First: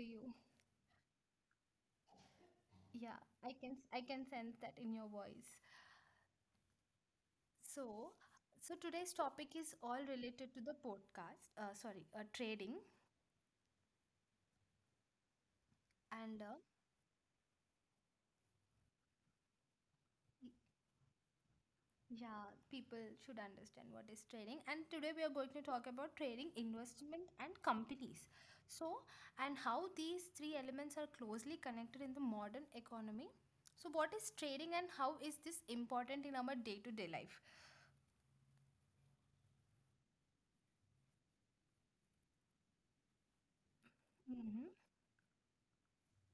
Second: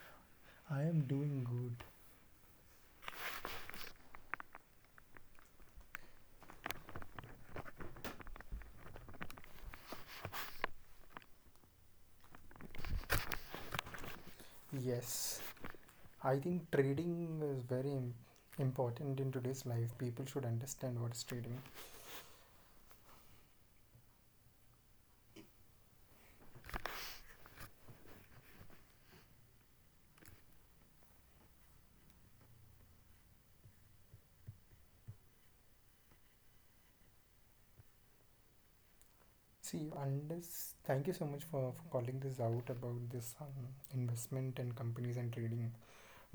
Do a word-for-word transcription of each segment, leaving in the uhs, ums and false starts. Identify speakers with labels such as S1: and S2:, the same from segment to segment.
S1: you?
S2: I am doing good.
S1: Yeah, I can I can sense that in your voice. So, so today's topic is all related to the podcast. Uh, sorry, uh, trading
S2: Yes, I
S1: and uh,
S2: think trading is very im- important in today's life. People should understand what is trading.
S1: yeah, people should understand what is trading. And today we are going to talk about trading, investment, and companies. So, and how these three elements are closely connected in the modern economy. So, what is trading and how is this important in our day to day life?
S2: See, unless thank you so much for, for calling this out about this um, investment
S1: Mm-hmm.
S2: and companies and trading,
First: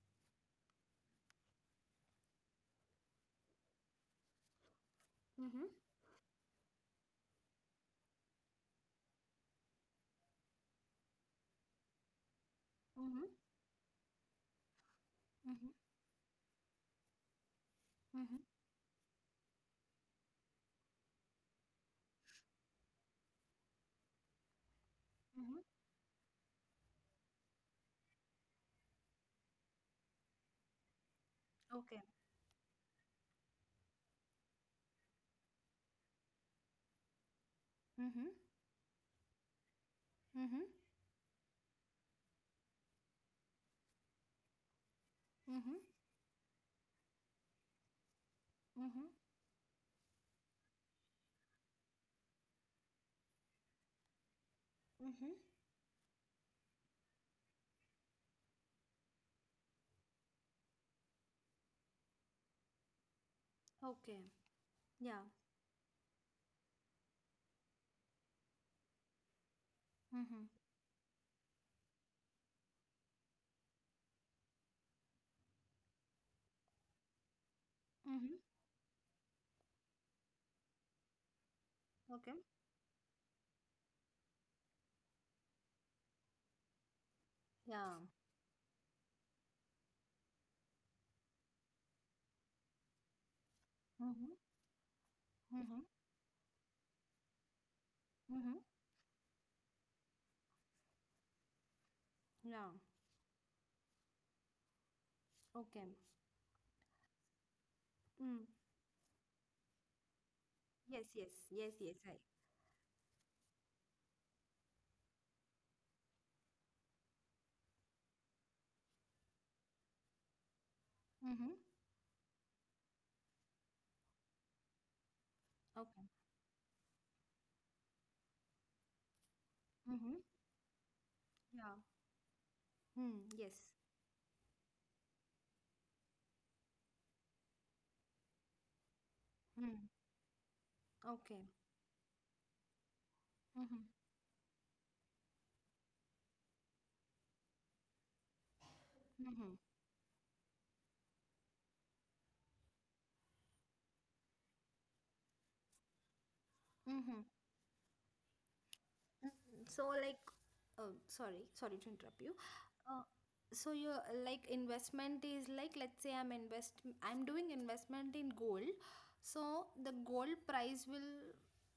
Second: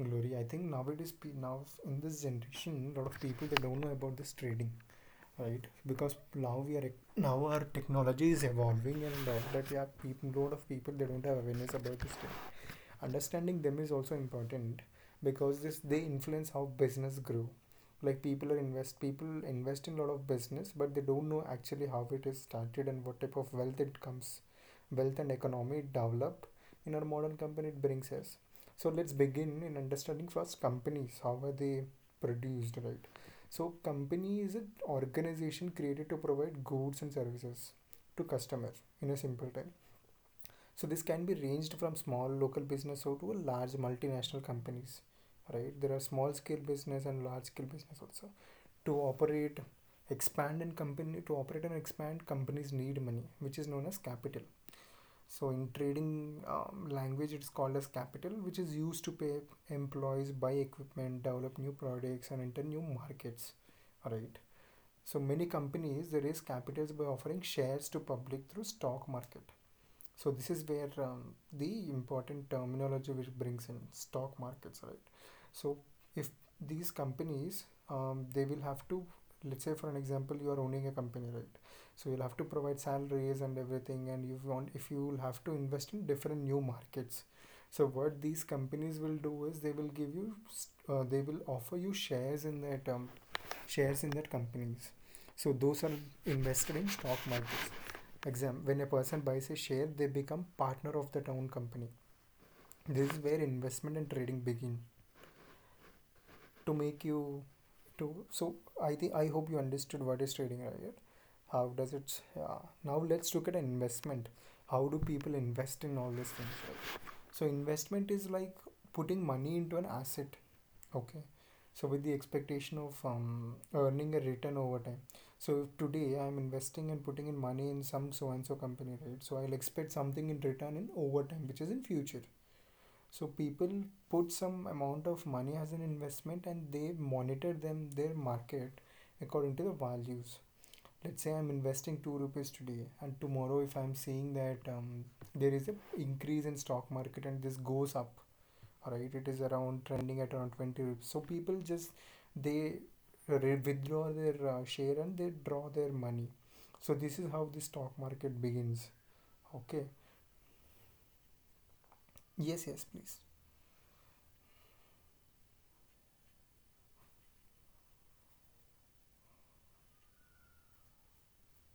S2: Glory. I think nowadays, pe- now in this generation, a lot of people they don't know about this trading, right?
S1: Mm-hmm.
S2: Because now we are now our technology is evolving and uh, but yeah people lot of people they don't have awareness about this thing.
S1: Mm-hmm.
S2: Understanding them is also important because
S1: Mm-hmm.
S2: this they influence how business grow, like
S1: Mm-hmm.
S2: people are invest people invest in a lot of business, but they don't know actually how it is started and what type of wealth it comes, wealth and
S1: Mm-hmm.
S2: economy develop in our modern company it brings us. So let's begin in understanding first companies how are they
S1: Okay.
S2: produced, right? So company is an organization created to provide goods and services to
S1: Mm-hmm.
S2: customers in a simple time.
S1: Mm-hmm.
S2: So this can be ranged from small local business or to large multinational companies,
S1: Mm-hmm.
S2: right? There are small scale business and large scale business also. To
S1: Mm-hmm.
S2: operate, expand and Company to operate and expand companies need money, which is known as capital.
S1: Mm-hmm.
S2: So in trading um, language, it's called as capital, which is used to pay employees, buy equipment, develop new products, and enter new markets,
S1: Okay.
S2: right? So
S1: Yeah.
S2: many companies they raise capitals by offering shares to public through stock market. So
S1: Mm-hmm.
S2: this is where um, the important terminology which brings in stock markets, right? So if these companies, um,
S1: Mm-hmm.
S2: they will have to, let's say for an example, you are owning a company, right? So you'll
S1: Okay.
S2: have to provide salaries and everything, and you want if you will have to invest in different new markets. So
S1: Yeah.
S2: what these companies will do is they will give you, uh, they will offer you shares in that um, shares in that
S1: Mm-hmm.
S2: companies. So
S1: Mm-hmm.
S2: those are invested in stock markets.
S1: Mm-hmm.
S2: Exam. When a person buys a share, they become partner of that own company.
S1: Yeah.
S2: This is where investment and trading begin
S1: Okay.
S2: to make you to.
S1: Mm.
S2: So I think I hope you understood what is trading, right?
S1: Yes, yes,
S2: How
S1: yes,
S2: does
S1: yes. I.
S2: it? Uh, now let's look at investment. How do people invest in all these things? Right? So investment is like putting money into an asset. Okay.
S1: Mm-hmm.
S2: So with the expectation of um, earning a return over time. So if
S1: Okay.
S2: today I'm investing and putting in money in some so and so company, right? So I'll expect
S1: Mm-hmm.
S2: something in return in overtime, which is
S1: Yeah.
S2: in future.
S1: Mm.
S2: So
S1: Yes.
S2: people put some amount of money as an investment and they monitor them their market according to the
S1: Mm.
S2: values. Let's say
S1: Okay.
S2: I'm investing two rupees today, and tomorrow if
S1: Mm-hmm.
S2: I'm seeing that um, there is a increase in stock market and this goes up, right, it is
S1: Mm-hmm.
S2: around trending at around twenty rupees, so people just they re- withdraw their uh, share and they draw their money. So this
S1: Mm-hmm.
S2: is how the stock market begins, okay?
S1: So, like, uh, sorry, sorry to interrupt you.
S2: Yes, yes,
S1: Uh,
S2: please.
S1: so your like investment is like, let's say i'm invest i'm doing investment in gold. So the gold price will,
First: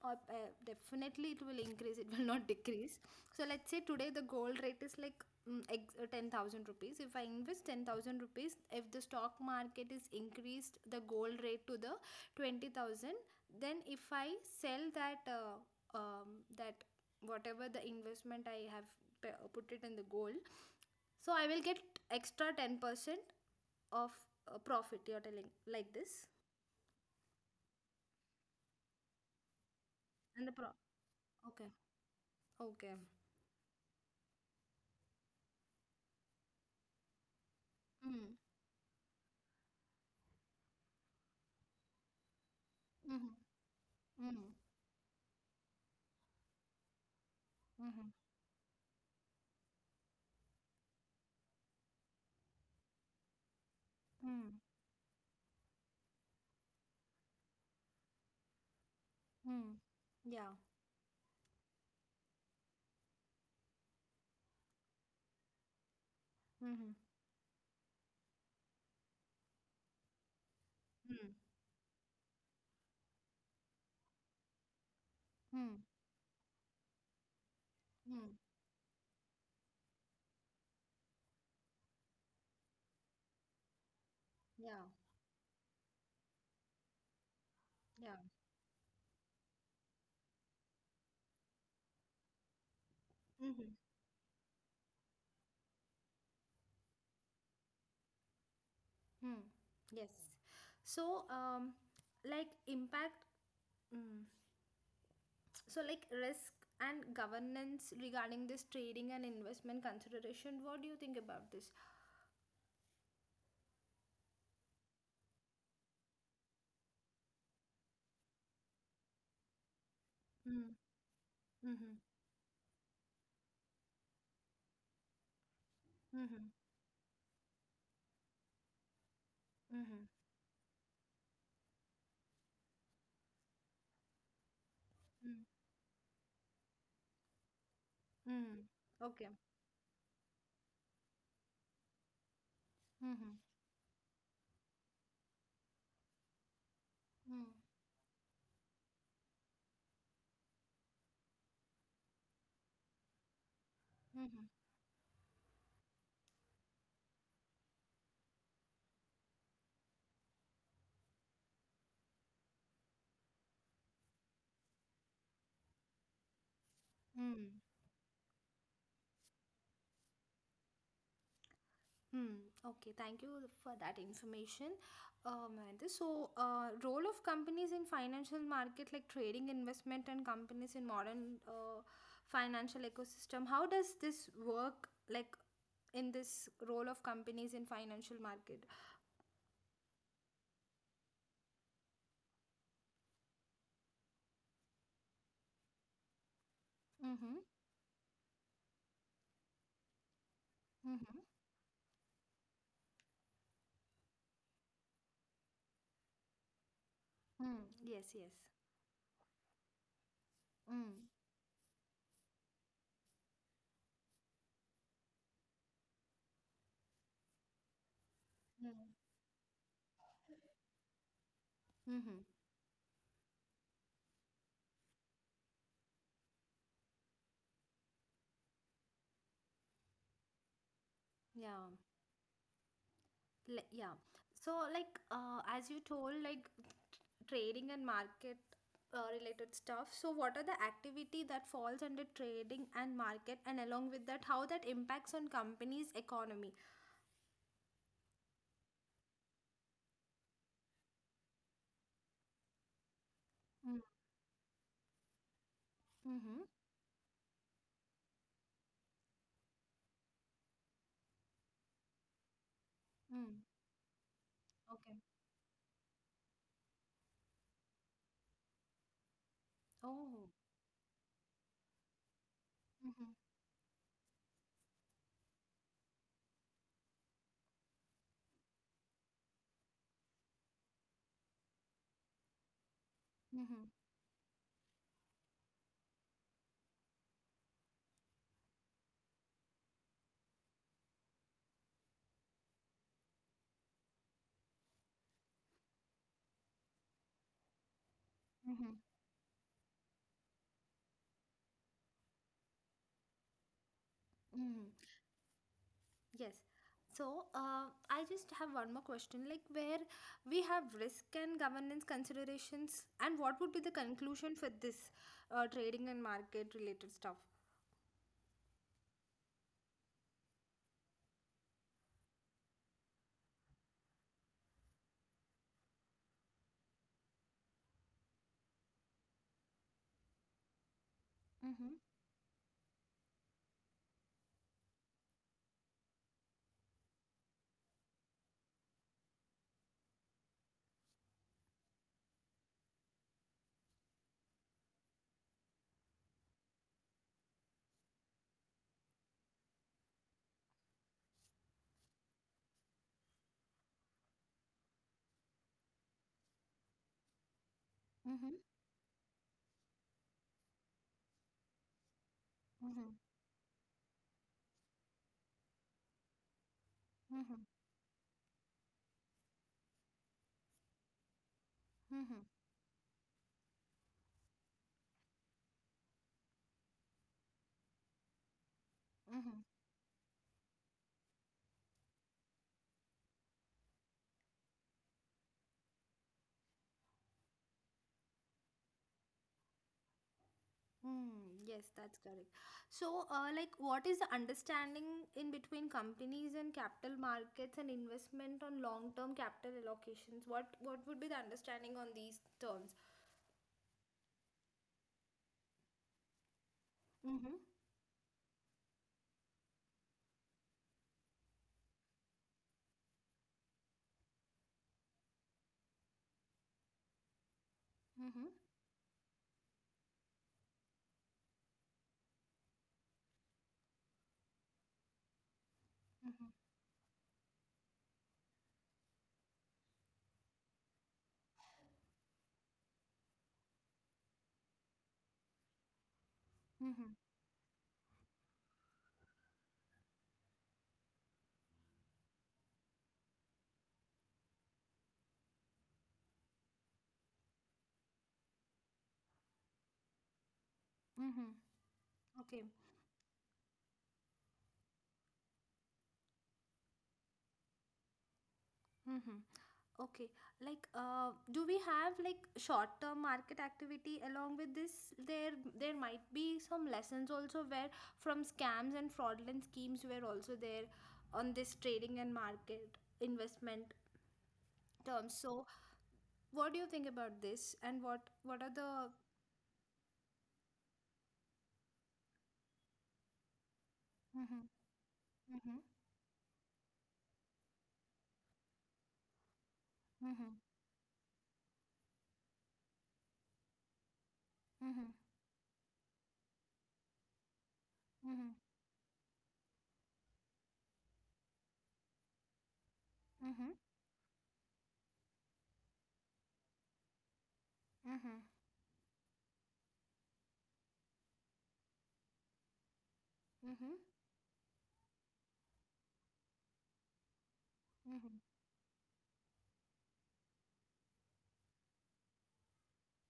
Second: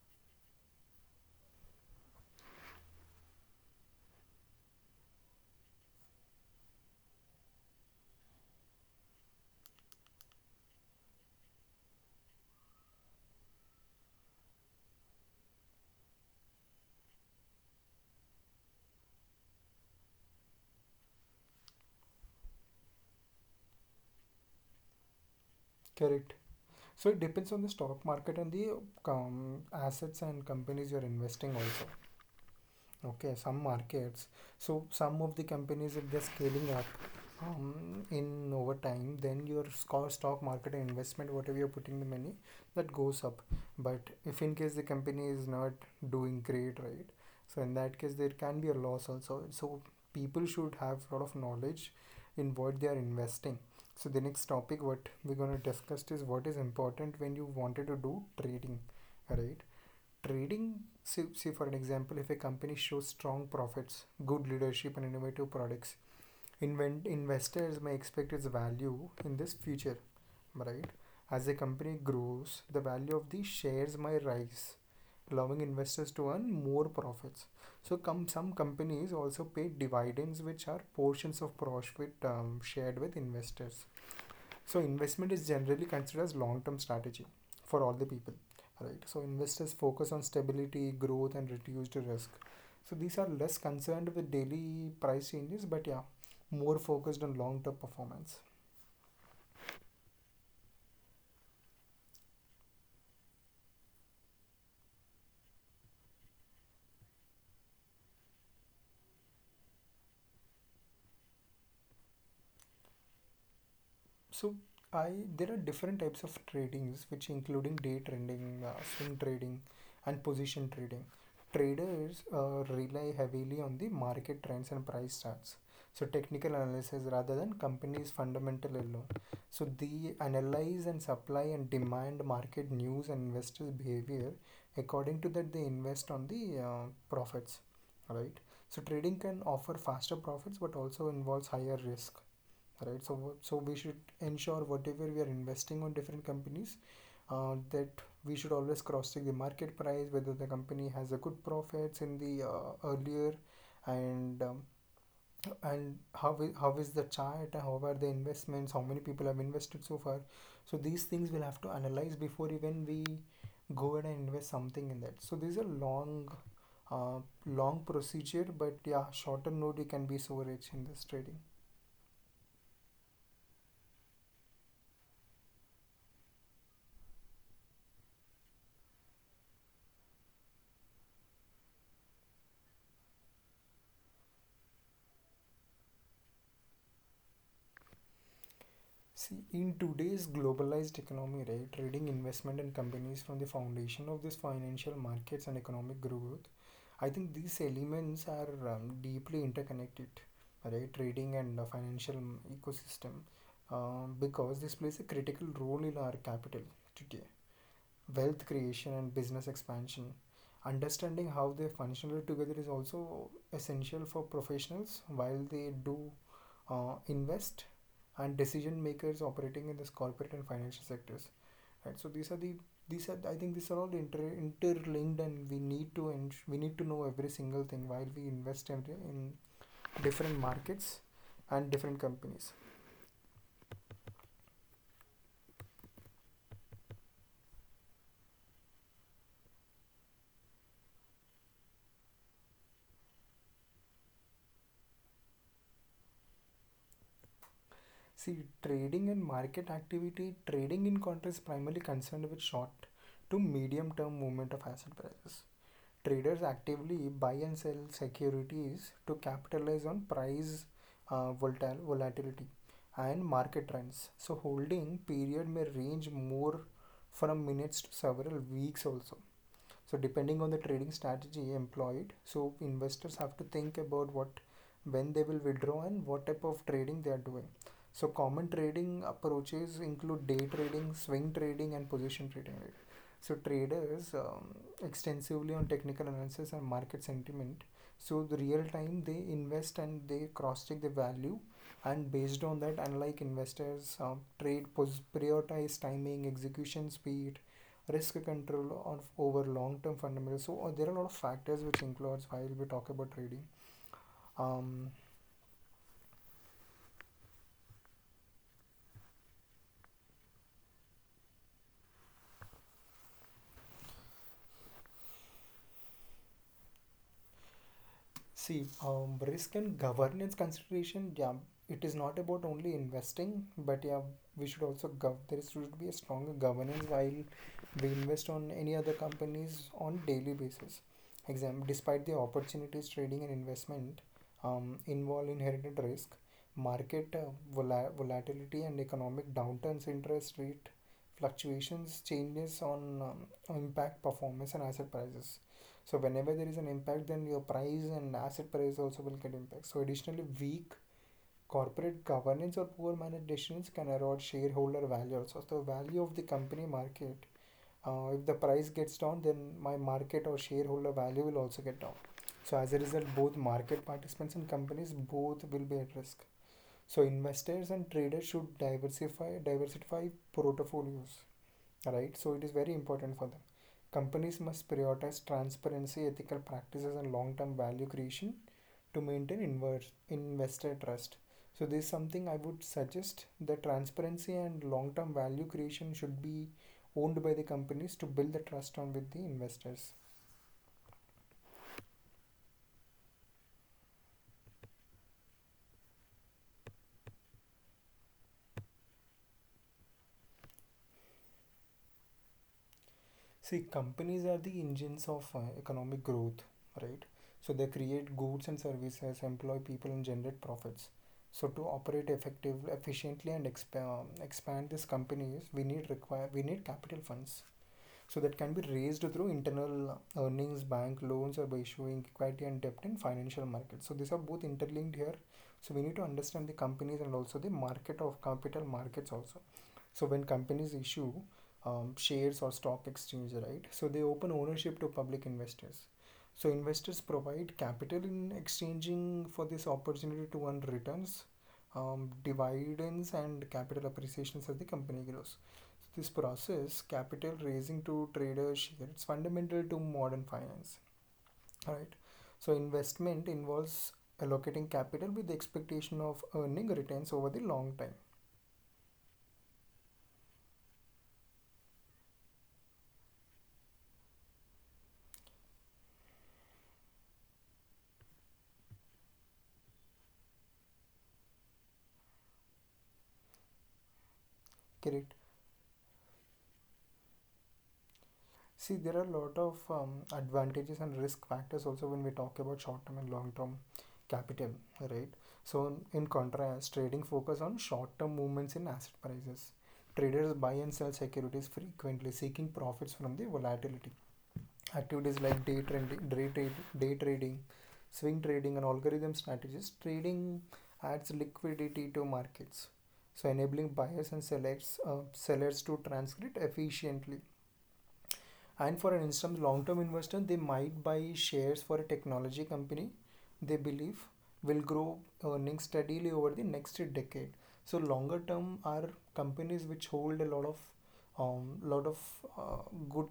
S1: uh, uh, definitely it will increase, it will not decrease. So let's say today the gold rate is like, mm, ex- uh, ten thousand rupees. If I invest ten thousand rupees, if the stock market is increased the gold rate to the twenty thousand, then if I sell that uh, um, that whatever the investment I have p- uh, put it in the gold, so I will get extra ten percent of uh, profit, you're telling like this.
S2: Correct. So it depends on the stock market and the um, assets and
S1: And the pro,
S2: companies you're investing
S1: okay,
S2: also.
S1: okay.
S2: Okay, some markets. So some of the companies if they're scaling up um,
S1: Mm,
S2: in over time, then your sco- stock market investment whatever you're putting the money, that goes
S1: mm,
S2: up. But
S1: mm,
S2: if in case the company is not doing great, right? So in that case
S1: mm,
S2: there can be a loss also. So people should have a lot of knowledge in what they are investing. So the next
S1: mm,
S2: topic what we're going to discuss is what is important when you wanted to do trading, right?
S1: mm, yeah,
S2: Trading. See, see for an example if a company shows strong profits, good leadership and innovative products,
S1: mm,
S2: invent, investors may expect its value in this future, right?
S1: mm,
S2: As a company grows the value of the shares may rise, allowing
S1: mm,
S2: investors to earn more profits. So come
S1: mm,
S2: some companies also pay dividends which are portions of profit um, shared with investors. So
S1: yeah,
S2: investment is generally considered as long-term strategy for all the
S1: yeah,
S2: people, right? So investors focus on stability growth and reduced risk. So these are less
S1: mm,
S2: concerned with daily price changes but yeah, more focused on long-term performance.
S1: mm, yes. So um like impact, mm. So like risk and governance regarding this trading and investment consideration, what do you think about this?
S2: So I there are different types of tradings which including day trading, uh, swing trading, and position
S1: Mm,
S2: trading.
S1: mm,
S2: Traders uh, rely heavily on the market trends and price charts. So technical
S1: mm,
S2: analysis rather than companies fundamental alone. So they
S1: mm.
S2: analyze and supply and demand market news and investors behavior. According to
S1: Hmm.
S2: that, they invest on the uh, profits, right?
S1: Mm.
S2: So trading
S1: Okay.
S2: can offer faster profits but also involves higher risk, right? so
S1: Mm-hmm.
S2: so we should ensure whatever we are investing on different companies,
S1: Mm.
S2: uh, that we should always cross check the market price whether the company has a good profits in the uh, earlier and
S1: Mm-hmm.
S2: um, and how is, how is the chart, how are the investments, how many people have invested so far. So these things we'll have to analyze before even we go ahead and invest something in that. So this is a long, uh,
S1: Mm.
S2: long procedure, but yeah shorter note you can be so rich in this trading.
S1: Mm. Okay. Thank you for that information, uh, Mahendra. So, uh, role of companies in financial market, like trading, investment, and companies in modern uh, financial ecosystem. How does this work? Like in this role of companies in financial market.
S2: See, in today's globalized economy, right, trading investment and companies from the foundation of this financial markets and economic growth, I think
S1: Mm-hmm.
S2: these elements are um, deeply interconnected, right?
S1: Mm-hmm.
S2: Trading and the financial m- ecosystem, um, because this plays a critical role in our capital today,
S1: Mm. Yes. Yes.
S2: wealth creation and business expansion.
S1: Mm.
S2: Understanding how they functionally together is also essential for professionals while they do uh, invest and decision
S1: Mm.
S2: makers operating in this corporate and financial sectors, right? So
S1: Mm-hmm.
S2: these are the, these are, I think these are all inter, interlinked and we need to ens- we need to know every single thing while we invest in, in different markets and
S1: Yeah.
S2: different companies.
S1: Like, yeah. So, like, uh, as you told, like, trading and market uh, related stuff, so what are the activity that falls under trading and market, and along with that how that impacts on companies economy?
S2: See, trading and market activity, trading in contrast is primarily concerned with short to
S1: Mm.
S2: medium term movement of asset prices. Traders
S1: Mm-hmm.
S2: actively buy and sell securities to capitalize on price uh, volatil- volatility and
S1: Mm.
S2: market trends. So, holding
S1: Okay.
S2: period may range more from minutes to several weeks also, so
S1: Oh.
S2: depending on the trading strategy employed. So
S1: Mm-hmm.
S2: investors have to think about what when they will withdraw and what type of trading they are doing. So common trading approaches include day trading, swing trading and position trading, right? So
S1: Mm-hmm.
S2: traders um, extensively on technical analysis and market sentiment. So the real time they invest and they cross check the value, and based on that unlike investors um, trade pos- prioritize timing execution speed risk
S1: Mm-hmm.
S2: control of over long-term fundamentals. So uh, there are a lot of factors which influence while we talk about trading. Um,
S1: Mm-hmm. Yes. So uh, I just have one more question, like where we have risk and governance considerations, and what would be the conclusion for this uh, trading and market related stuff?
S2: See, um, risk and governance consideration, yeah, it is not about only investing, but yeah, we should also gov there should be a stronger governance while we invest on any other companies on daily basis. Exam,
S1: Mm-hmm.
S2: despite the opportunities trading and investment um, involve inherited risk, market uh, vola volatility and economic downturns, interest rate fluctuations, changes on um, impact performance and asset prices. So whenever there is an impact, then your price and asset price also will get impact. So additionally, weak corporate governance or poor managed decisions can erode shareholder value also. So the value of the company market. Uh, if the
S1: Mm-hmm.
S2: price gets down, then my market or shareholder value will also get down. So as a
S1: Mm-hmm.
S2: result, both market participants and companies both will be at risk. So investors and traders should diversify diversify portfolios, right?
S1: Mm-hmm.
S2: So it is very important for them. Companies must prioritize transparency, ethical practices, and long term value creation to maintain
S1: Mm-hmm.
S2: inverse investor trust. So this is something I would suggest that transparency and long term value creation should be owned by the companies to build the trust on with the investors.
S1: Hmm, yes, that's correct. So, uh, like, what is the understanding in between companies and capital markets and investment on long-term capital allocations? What what would be the understanding on these terms?
S2: See, companies are the engines of uh, economic growth, right?
S1: Mm-hmm.
S2: So they create goods and services, employ people, and generate profits. So to operate effectively, efficiently, and expa- expand these companies, we need require we need capital funds. So
S1: Mm-hmm.
S2: that can be raised through internal earnings, bank loans, or by issuing equity and debt in financial markets. So these are both interlinked here. So we need to
S1: Mm-hmm.
S2: understand the companies and also the market of capital markets also. So when companies issue um, shares or stock exchange, right? So they open ownership to public investors. So
S1: Mm-hmm.
S2: investors provide capital in exchanging for this opportunity to earn returns, um, dividends, and capital appreciations as the company grows. So, this process, capital raising to trader share, it's fundamental to modern finance.
S1: Mm-hmm.
S2: All right.
S1: Okay.
S2: So investment involves allocating capital with the expectation of earning returns over the long time.
S1: Mm-hmm. Okay, like, uh, do we have like short-term market activity along with this? There, there might be some lessons also where from scams and fraudulent schemes were also there on this trading and market investment
S2: Correct.
S1: terms. So, what do you think about this? And what what are
S2: See,
S1: the?
S2: there are a lot of um, advantages and risk factors also when we talk about short-term and long-term capital,
S1: Mm-hmm,
S2: right?
S1: mm-hmm,
S2: So, in contrast, trading focus on short-term movements in asset prices. Traders
S1: mm-hmm,
S2: buy and sell securities frequently, seeking profits from the volatility. Activities like day trading, day, trade, day trading, swing
S1: mm-hmm,
S2: trading, and algorithm strategies. Trading adds liquidity to markets, so
S1: mm-hmm, mm-hmm,
S2: enabling buyers and sellers uh, sellers to transact efficiently, and for an instance, long term investor, they might buy shares for a technology company they
S1: mm-hmm,
S2: believe will grow earnings steadily over the next decade. So
S1: mm-hmm, mm-hmm, mm-hmm,
S2: longer term are companies which hold a lot of um, lot of uh, good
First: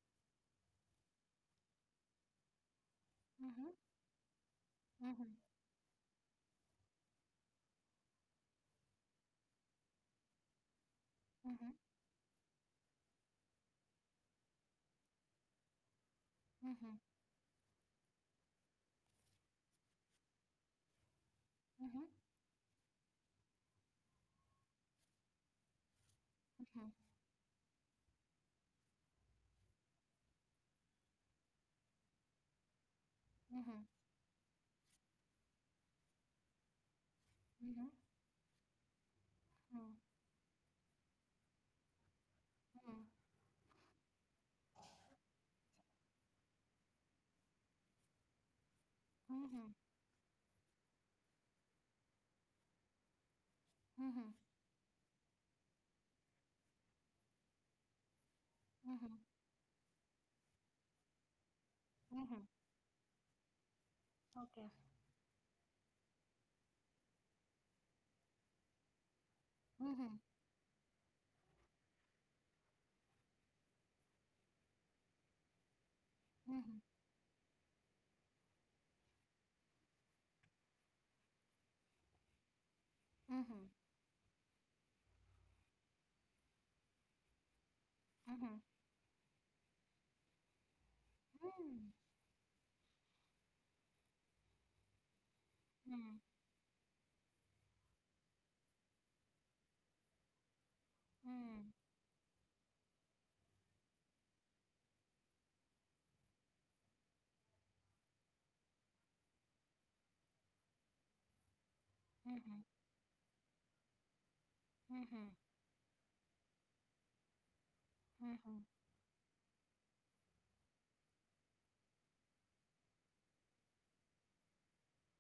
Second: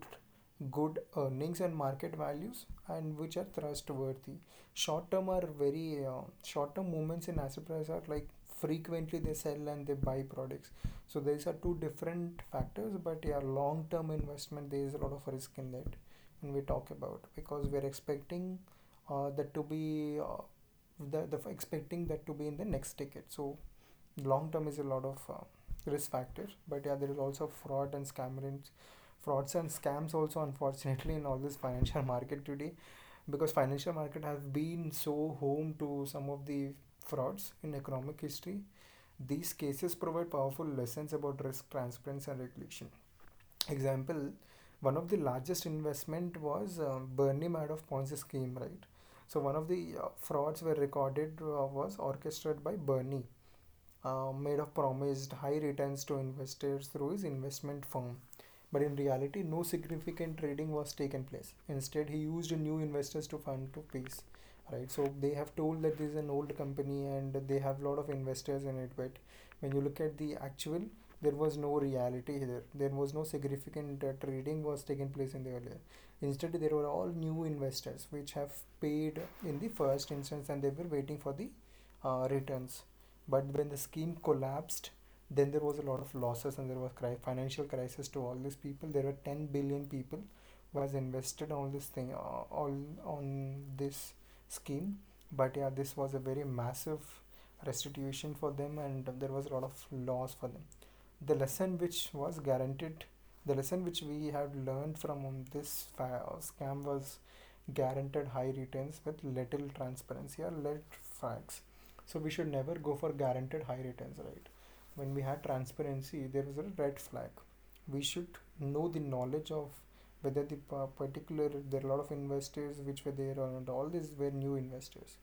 S2: good earnings and market values and which are trustworthy. Short term
S1: mm-hmm,
S2: are very uh, short term movements in asset price are like frequently they sell and they buy products. So these are two different factors, but yeah, long-term investment, there is a lot of risk in that when we talk
S1: mm-hmm,
S2: about, because we are expecting uh, that to be uh, the, the
S1: mm-hmm,
S2: expecting that to be in the next ticket. So long term is a lot of uh, risk factor, but
S1: mm-hmm,
S2: yeah, there is also fraud and scammers, frauds and scams also, unfortunately, in all this financial market today, because
S1: mm-hmm,
S2: financial market have been so home to some of the frauds in
S1: mm-hmm,
S2: economic history. These cases provide powerful lessons about risk, transparency, and regulation.
S1: mm-hmm,
S2: Example: one of the largest investment was uh, Bernie Madoff Ponzi scheme, right? So one of
S1: mm-hmm.
S2: the uh, frauds were recorded uh, was orchestrated by Bernie, uh,
S1: Mhm.
S2: made of, promised high returns to investors through his investment firm. But in
S1: Mhm.
S2: reality, no significant trading was taken place. Instead, he
S1: Mhm.
S2: used new investors to fund to peace.
S1: Okay.
S2: Right, so they have told that this is an old company and they have a lot of investors in it. But when you look at
S1: Mhm.
S2: the actual, there was no reality here. There was no significant uh, trading was taken place in the earlier. Instead, there
S1: Mhm.
S2: were all new investors which have paid in the first instance and they were waiting for the uh, returns, but when
S1: Mhm.
S2: the scheme collapsed, then there was a lot of losses and there was cri- financial crisis to all these
S1: Mhm.
S2: people. There were ten billion people was invested on this
S1: Mm.
S2: thing, uh, all on this scheme. But yeah, this was a
S1: Mm.
S2: very massive restitution for them, and there was a lot of loss for them. the
S1: Mm.
S2: lesson which was guaranteed the lesson which we had learned from this scam was guaranteed high returns with little transparency or little facts. So we should
S1: Mhm.
S2: never go for guaranteed high returns, right? When we
S1: Mhm.
S2: had transparency, there was a red flag. We should
S1: Mhm.
S2: know the knowledge of whether the particular, there are a lot of investors which were there and all these were new investors.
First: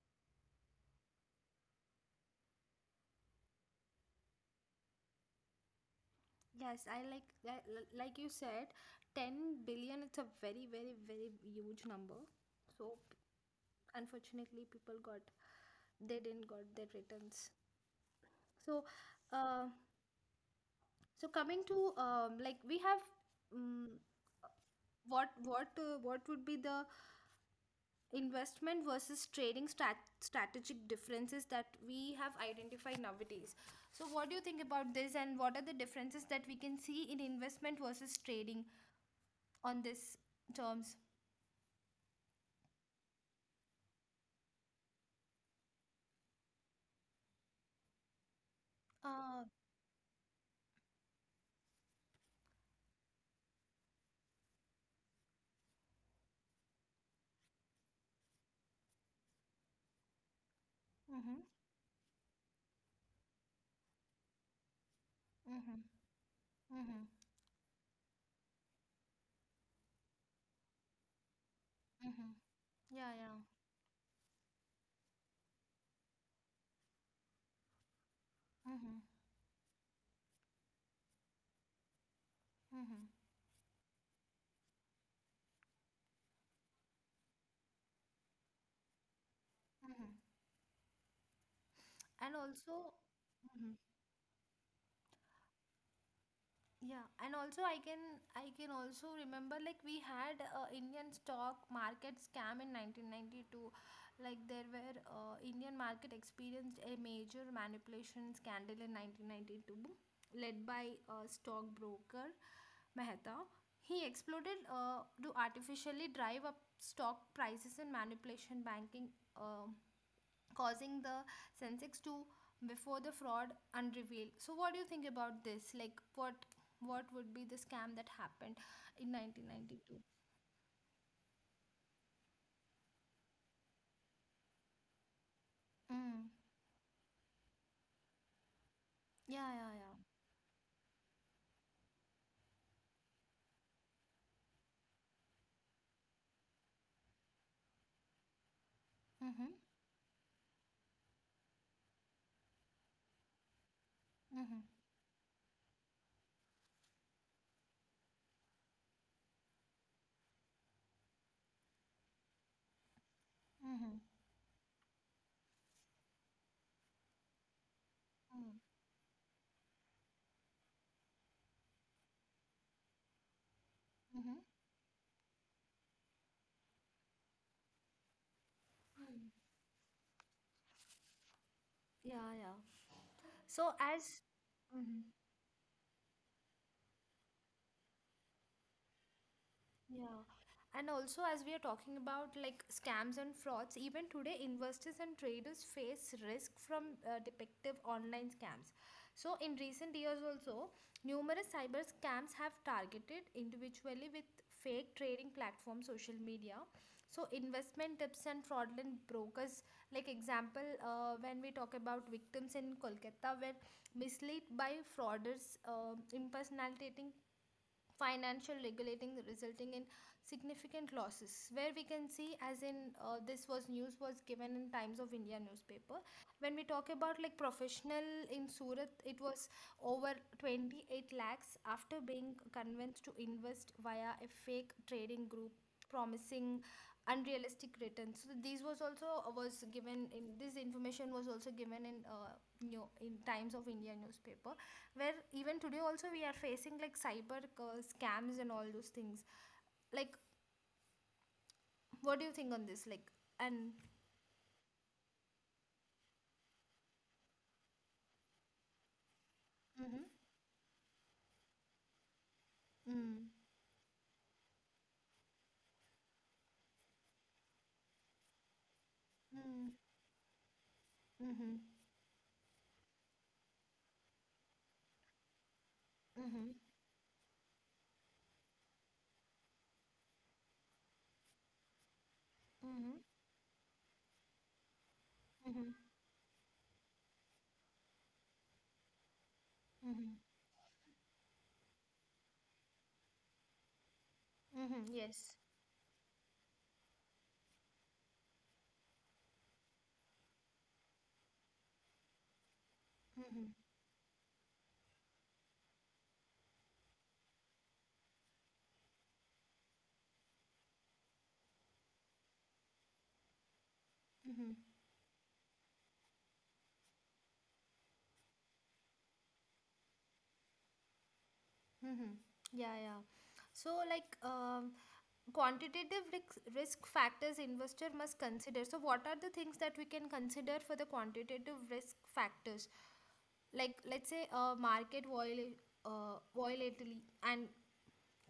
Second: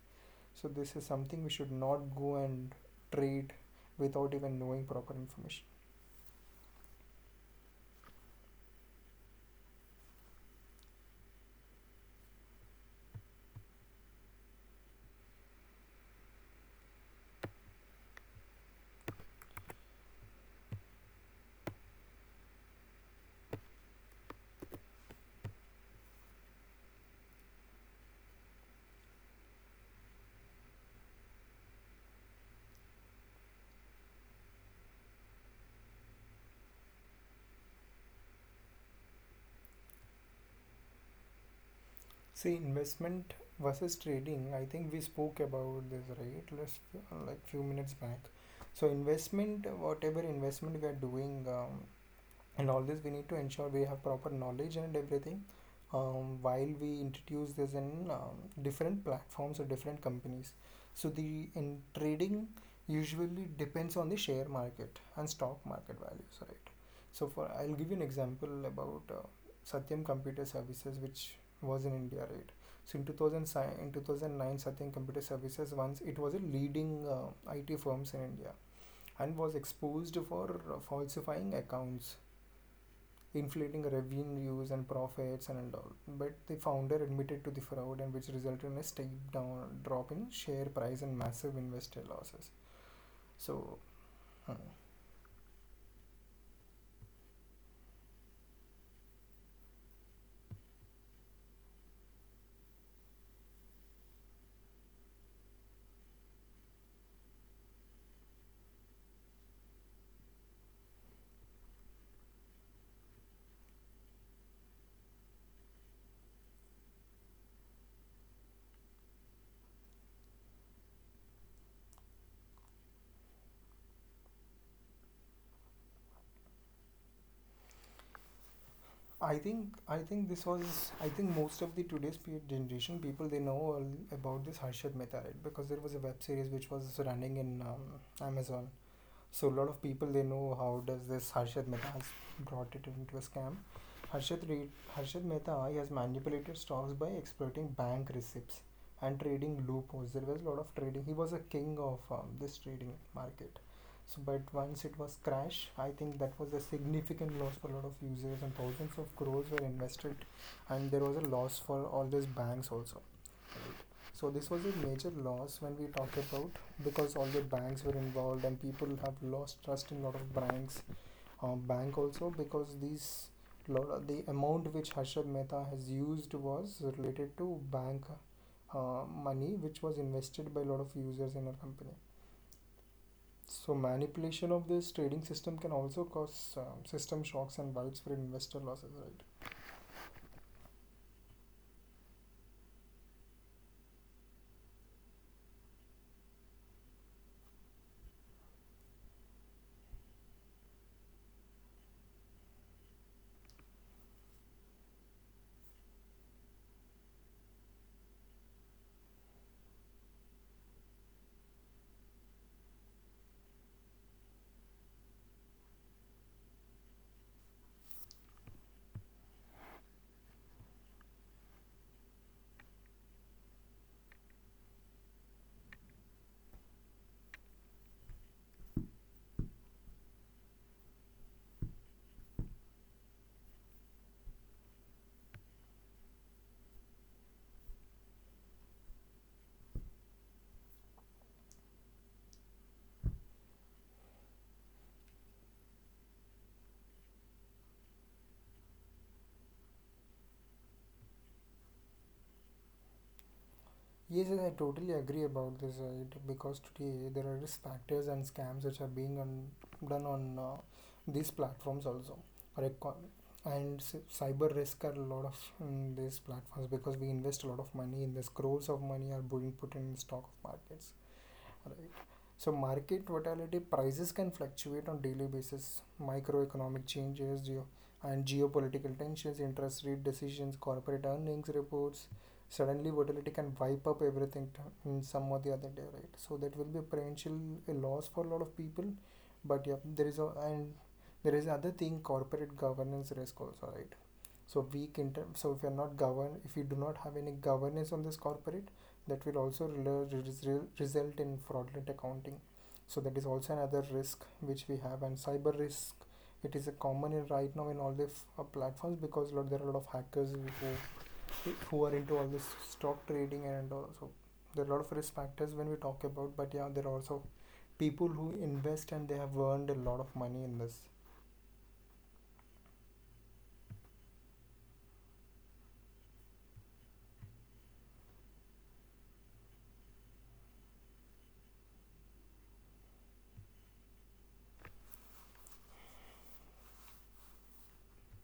S2: So this is something we should not go and trade without even knowing proper information.
S1: Yes, I like that. l- Like you said, ten billion, it's a very, very, very huge number. So, unfortunately, people got, they didn't got their returns. So, uh, so coming to um, like we have, um, what what uh, what would be the investment versus trading strat- strategic differences that we have identified nowadays? So what do you think about this, and what are the differences that we can see in investment versus trading on this terms?
S2: See, investment versus trading. I think we spoke about this, right? Last, like few minutes back. So
S1: Uh,
S2: investment, whatever investment we are doing, um, and all this we need to ensure we have proper knowledge and everything, um, while we introduce this in um, different platforms or different companies. So
S1: mm-hmm,
S2: the in trading usually depends on the share market and stock
S1: mm-hmm,
S2: market values, right?
S1: mm-hmm,
S2: So for, I'll give you an example about uh, Satyam Computer Services which was in India,
S1: mm-hmm.
S2: right? So in
S1: Yeah, yeah,
S2: two thousand, si- in two thousand nine, Satyam Computer Services, once it was a leading uh, IT firms in India
S1: mm-hmm,
S2: and was exposed for uh, falsifying accounts,
S1: mm-hmm,
S2: inflating revenues and profits and all. But the founder admitted to the fraud, and which resulted in a steep down drop
S1: mm-hmm.
S2: in share price and massive investor
S1: And
S2: losses.
S1: also,
S2: So. hmm,
S1: yeah, and also I can I can also remember like we had uh, Indian stock market scam in nineteen ninety-two. Like, there were uh, Indian market experienced a major manipulation scandal in nineteen ninety-two, led by uh, stockbroker Mehta. He exploited uh, to artificially drive up stock prices and manipulation banking, um causing the sensex to before the fraud unrevealed. So what do you think about this? Like, what what would be the scam that happened in
S2: I think,
S1: nineteen ninety-two?
S2: I think this was I think most of the today's pe- generation people, they know all about this Harshad Mehta, right? Because there was a web
S1: Mm.
S2: series which was running in um, Amazon.
S1: Yeah,
S2: So a
S1: yeah,
S2: lot of
S1: yeah.
S2: people, they know how does this Harshad Mehta has brought it into a scam. Harshad Re- Harshad Mehta, he has manipulated stocks by exploiting bank receipts and
S1: Mm-hmm.
S2: trading loopholes. There was a lot of trading. He was a king of um, this trading market. So, but
S1: Mm-hmm.
S2: once it was crash, I think that was a significant loss for a lot of users and thousands of crores were invested, and there was a loss for all these banks also.
S1: Mm-hmm.
S2: So this was a major loss when we talk about, because all the banks were involved and people have lost trust in a lot of banks. Um, bank also because these lo- the
S1: Mm-hmm.
S2: amount which Harshad Mehta has used was related to bank uh, money which was invested by a lot of users in our company.
S1: Yeah, yeah. So
S2: So
S1: as,
S2: manipulation of this
S1: mhm,
S2: trading system can also cause um, system shocks and widespread investor losses, right?
S1: yeah. And also, as we are talking about like scams and frauds, even today, investors and traders face risk from uh, depictive online scams. So, in recent years, also, numerous cyber scams have targeted individually with fake trading platforms, social media. So, investment tips and fraudulent brokers, like example, uh, when we talk about victims in Kolkata, were misled by frauders um impersonating financial regulating, resulting in significant losses, where we can see as in uh, this was news was given in Times of India newspaper. When we talk about like professional in Surat, it was over twenty-eight lakhs after being convinced to invest via a fake trading group promising unrealistic returns. So these was also, uh, was given in this information, was also given in uh, new in Times of India newspaper, where even today also we are facing like cyber uh, scams and all those things. Like, what do you think on this, like, and
S2: Yes, yes, I totally agree about this, right? Because today there are risk factors and scams which are being on,
S1: mm-hmm,
S2: done on uh, these platforms also. Correct. co-
S1: mm,
S2: And c- cyber risk are a lot of in these platforms because we invest a lot of money in this. Crores of money are being
S1: mm,
S2: put in stock markets.
S1: mm-hmm,
S2: Right. So market volatility prices can fluctuate on daily basis.
S1: mm-hmm,
S2: Microeconomic changes geo- and geopolitical tensions, interest rate decisions, corporate earnings reports. Suddenly
S1: mm-hmm,
S2: volatility can wipe up everything t- in some or the other
S1: mm-hmm,
S2: day, right? So that will be a potential a loss for a lot of people. But yeah, there
S1: mm-hmm,
S2: is a and there is another thing, corporate governance risk also, right? So
S1: mm-hmm,
S2: weak inter
S1: yes,
S2: so if you're not govern if you do not have any governance on this corporate, that will also rela- res- result in fraudulent accounting. So that is
S1: mm-hmm,
S2: also another risk which we have. And cyber risk, it is a common in right now in all the f- uh, platforms because lot, there are a lot of hackers who, who are into all this stock trading. And also
S1: mm-hmm,
S2: there are a lot of risk factors when we talk about, but yeah, there are also people who invest and they have earned a lot of money in this.
S1: mm-hmm. Yeah, yeah. So like, um, quantitative risk, risk factors investor must consider, so what are the things that we can consider for the quantitative risk factors? Like, let's say uh, market vol- uh, volatility and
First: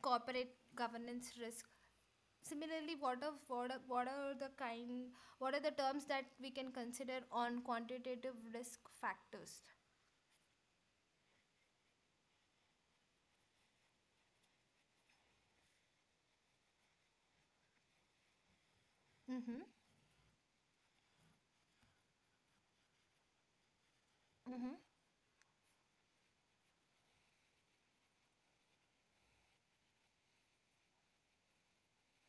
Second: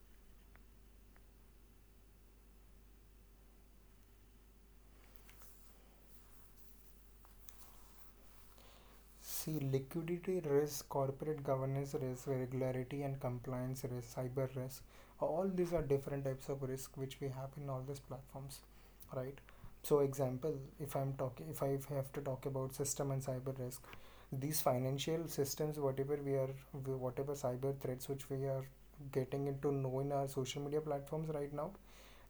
S1: corporate governance risk. Similarly, what are, what are what are the kind, what are the terms that we can consider on quantitative risk
S2: See,
S1: factors?
S2: liquidity risk, corporate governance risk, regularity and compliance risk, cyber risk. All these are different types of risk which we have in all these platforms, right?
S1: Mm-hmm,
S2: So, example, if I'm talking, if I if I have to talk about system and cyber risk, these
S1: mm-hmm,
S2: financial systems, whatever we are, whatever cyber threats which we are getting into know in our social media platforms right now,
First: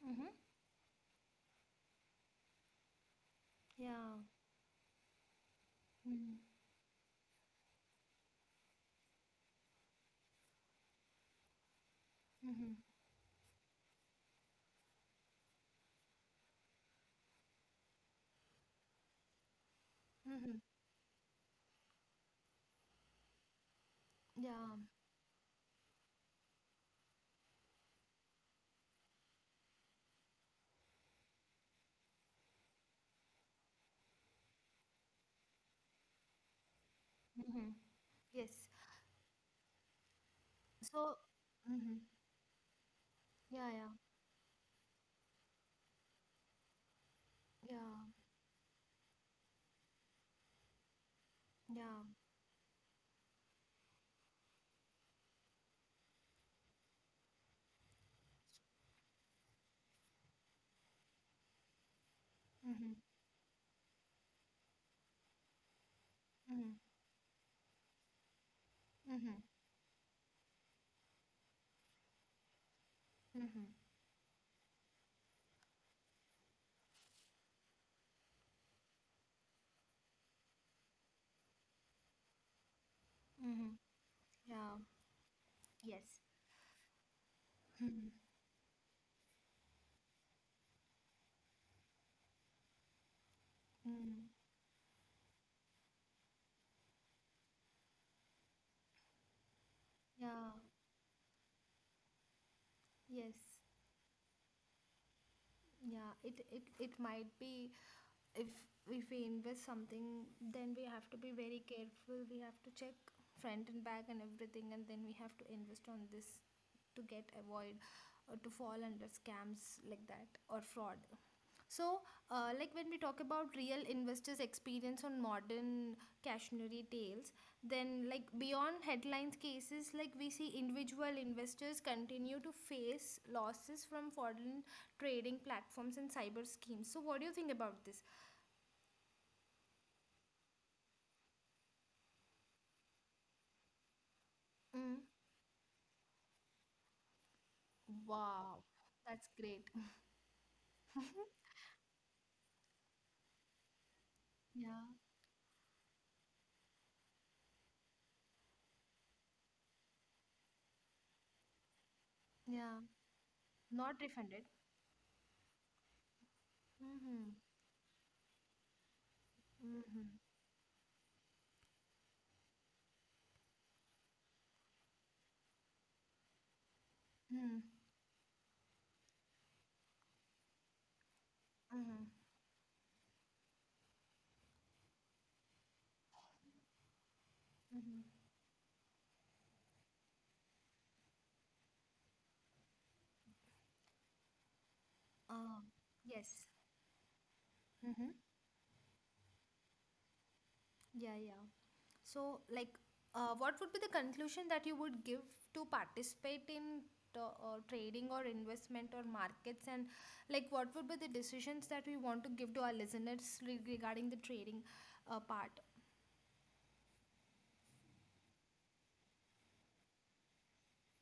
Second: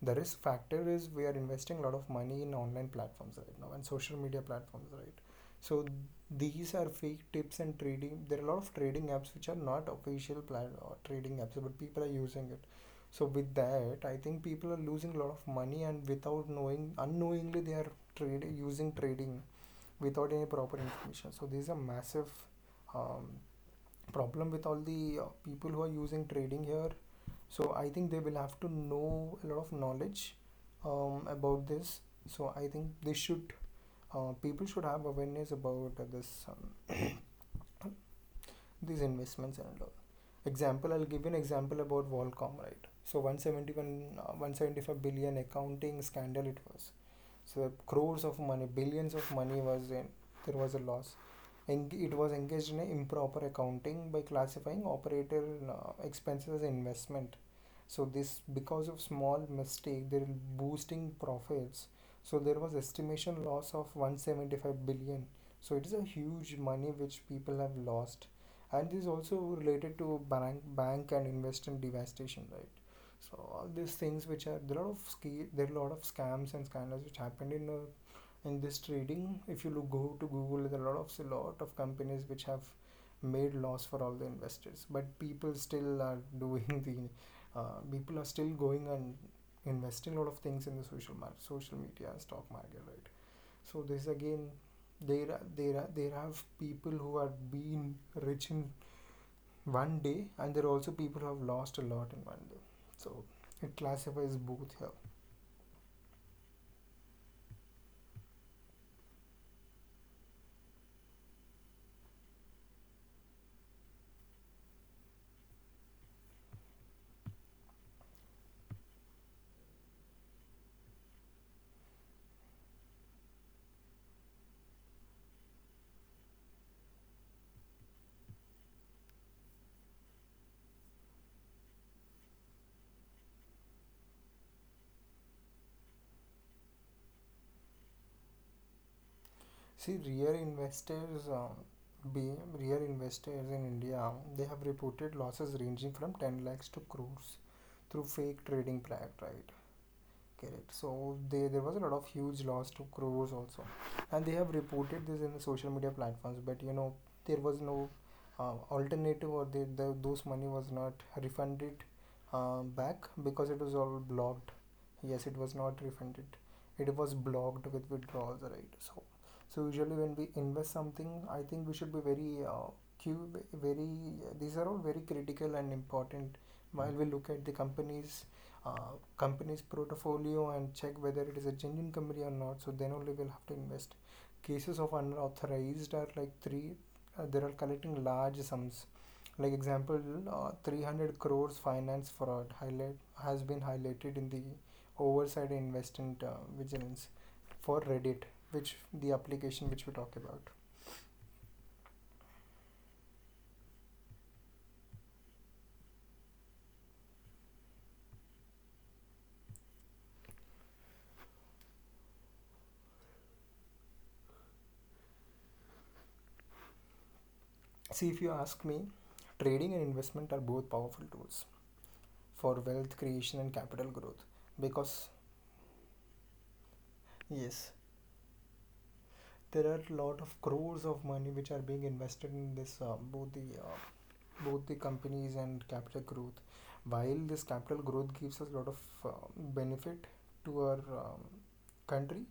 S2: the
S1: mm-hmm,
S2: risk factor is we are investing a lot of money in online platforms right now and social
S1: yeah,
S2: media platforms, right? So
S1: mm-hmm,
S2: these are fake tips and trading. There are a lot of trading apps which are not official plat- or trading apps, but people are using it.
S1: mm-hmm,
S2: So with that, I think people are losing a lot of money and without knowing, unknowingly they are trading using trading without any
S1: mm-hmm.
S2: proper information. So there's a massive um, problem with
S1: Yeah,
S2: all the uh, people who are using trading here. So I think they will have to know a lot of knowledge um, about this. So I think they should, uh, people should have awareness about uh, this um,
S1: mm-hmm. Yes.
S2: these investments and all. Example, I'll
S1: So,
S2: give you an example
S1: mm-hmm.
S2: about Volcom, right? So
S1: Yeah,
S2: 171,
S1: yeah,
S2: uh, one hundred seventy-five billion accounting scandal it was. So
S1: yeah,
S2: crores of money, billions of money was in, there was a loss. Eng-
S1: yeah.
S2: It was engaged in improper accounting by classifying operator uh, expenses as investment. So this, because of small mistake, they're boosting profits. So there was
S1: Mm-hmm.
S2: estimation loss of one hundred seventy-five billion. So it is a huge
S1: Mm-hmm.
S2: money which people have lost, and this is also
S1: Mm-hmm.
S2: related to bank bank and investment devastation, right? So
S1: Mm-hmm.
S2: all these things which are there are a lot of ski there are a lot of scams and scandals which happened in uh, in this trading. If you look go to Google, there are a lot of lot of companies which have made
S1: Mm-hmm.
S2: loss for all the
S1: Yeah.
S2: investors, but people still
S1: Yes.
S2: are doing the uh,
S1: Mm,
S2: people are still going and investing a lot of things in the social mar social media, and stock market, right? So this
S1: mm.
S2: again, there are- there are- there have people who are being rich in one day and
S1: Yeah,
S2: there are also people who have lost a lot in one day, so
S1: yes,
S2: it classifies both here.
S1: yeah. It it it might be, if if we invest something, then we have to be very careful. We have to check front and back and everything, and then we have to invest on this to get avoid or to fall under scams like that or fraud. So, uh, like when we talk about real investors' experience on modern cautionary tales, then like beyond headlines cases, like we see individual investors continue to face losses from foreign trading platforms and cyber schemes. So, what do you think about this?
S2: See, real investors, um, being real investors in India, they have
S1: Mm.
S2: reported losses ranging from ten lakhs to crores through fake
S1: Wow,
S2: trading pra-
S1: that's
S2: right.
S1: great.
S2: Correct. So they, there was a lot of huge loss to crores also, and they have
S1: Yeah,
S2: reported this in the social media platforms. But you know, there was no uh, alternative, or they, the those money was not refunded uh,
S1: yeah,
S2: back because it was all
S1: not refunded.
S2: blocked. Yes, it was not refunded. It was
S1: Mm-hmm.
S2: blocked with withdrawals, right? So, so usually
S1: Mm-hmm.
S2: when we invest something, I think we should be very uh, cube very. These are all very critical and important while we look at the
S1: Mm-hmm.
S2: companies uh, company's portfolio and check whether it is a genuine company or not, so then only we'll have to invest. Cases of unauthorized are like three, uh, they are
S1: Mm-hmm.
S2: collecting large sums, like example, uh, three hundred crores finance fraud highlight has been highlighted in the oversight
S1: Uh,
S2: investment uh,
S1: yes.
S2: vigilance for
S1: Mm-hmm.
S2: reddit, which, the application which we talk about.
S1: Yeah, yeah. So, like, uh, what would be the conclusion that you would give to participate in t- uh, trading or investment or markets? And, like, what would be the decisions that we want to give to our listeners re- regarding the trading uh, part?
S2: See, if you ask me, trading and investment are both powerful tools for wealth creation and capital growth, because yes, there are a lot of crores of money which are being invested in this, uh, both the uh, both the companies and capital growth. While this capital growth gives us a lot of uh, benefit to our um, country,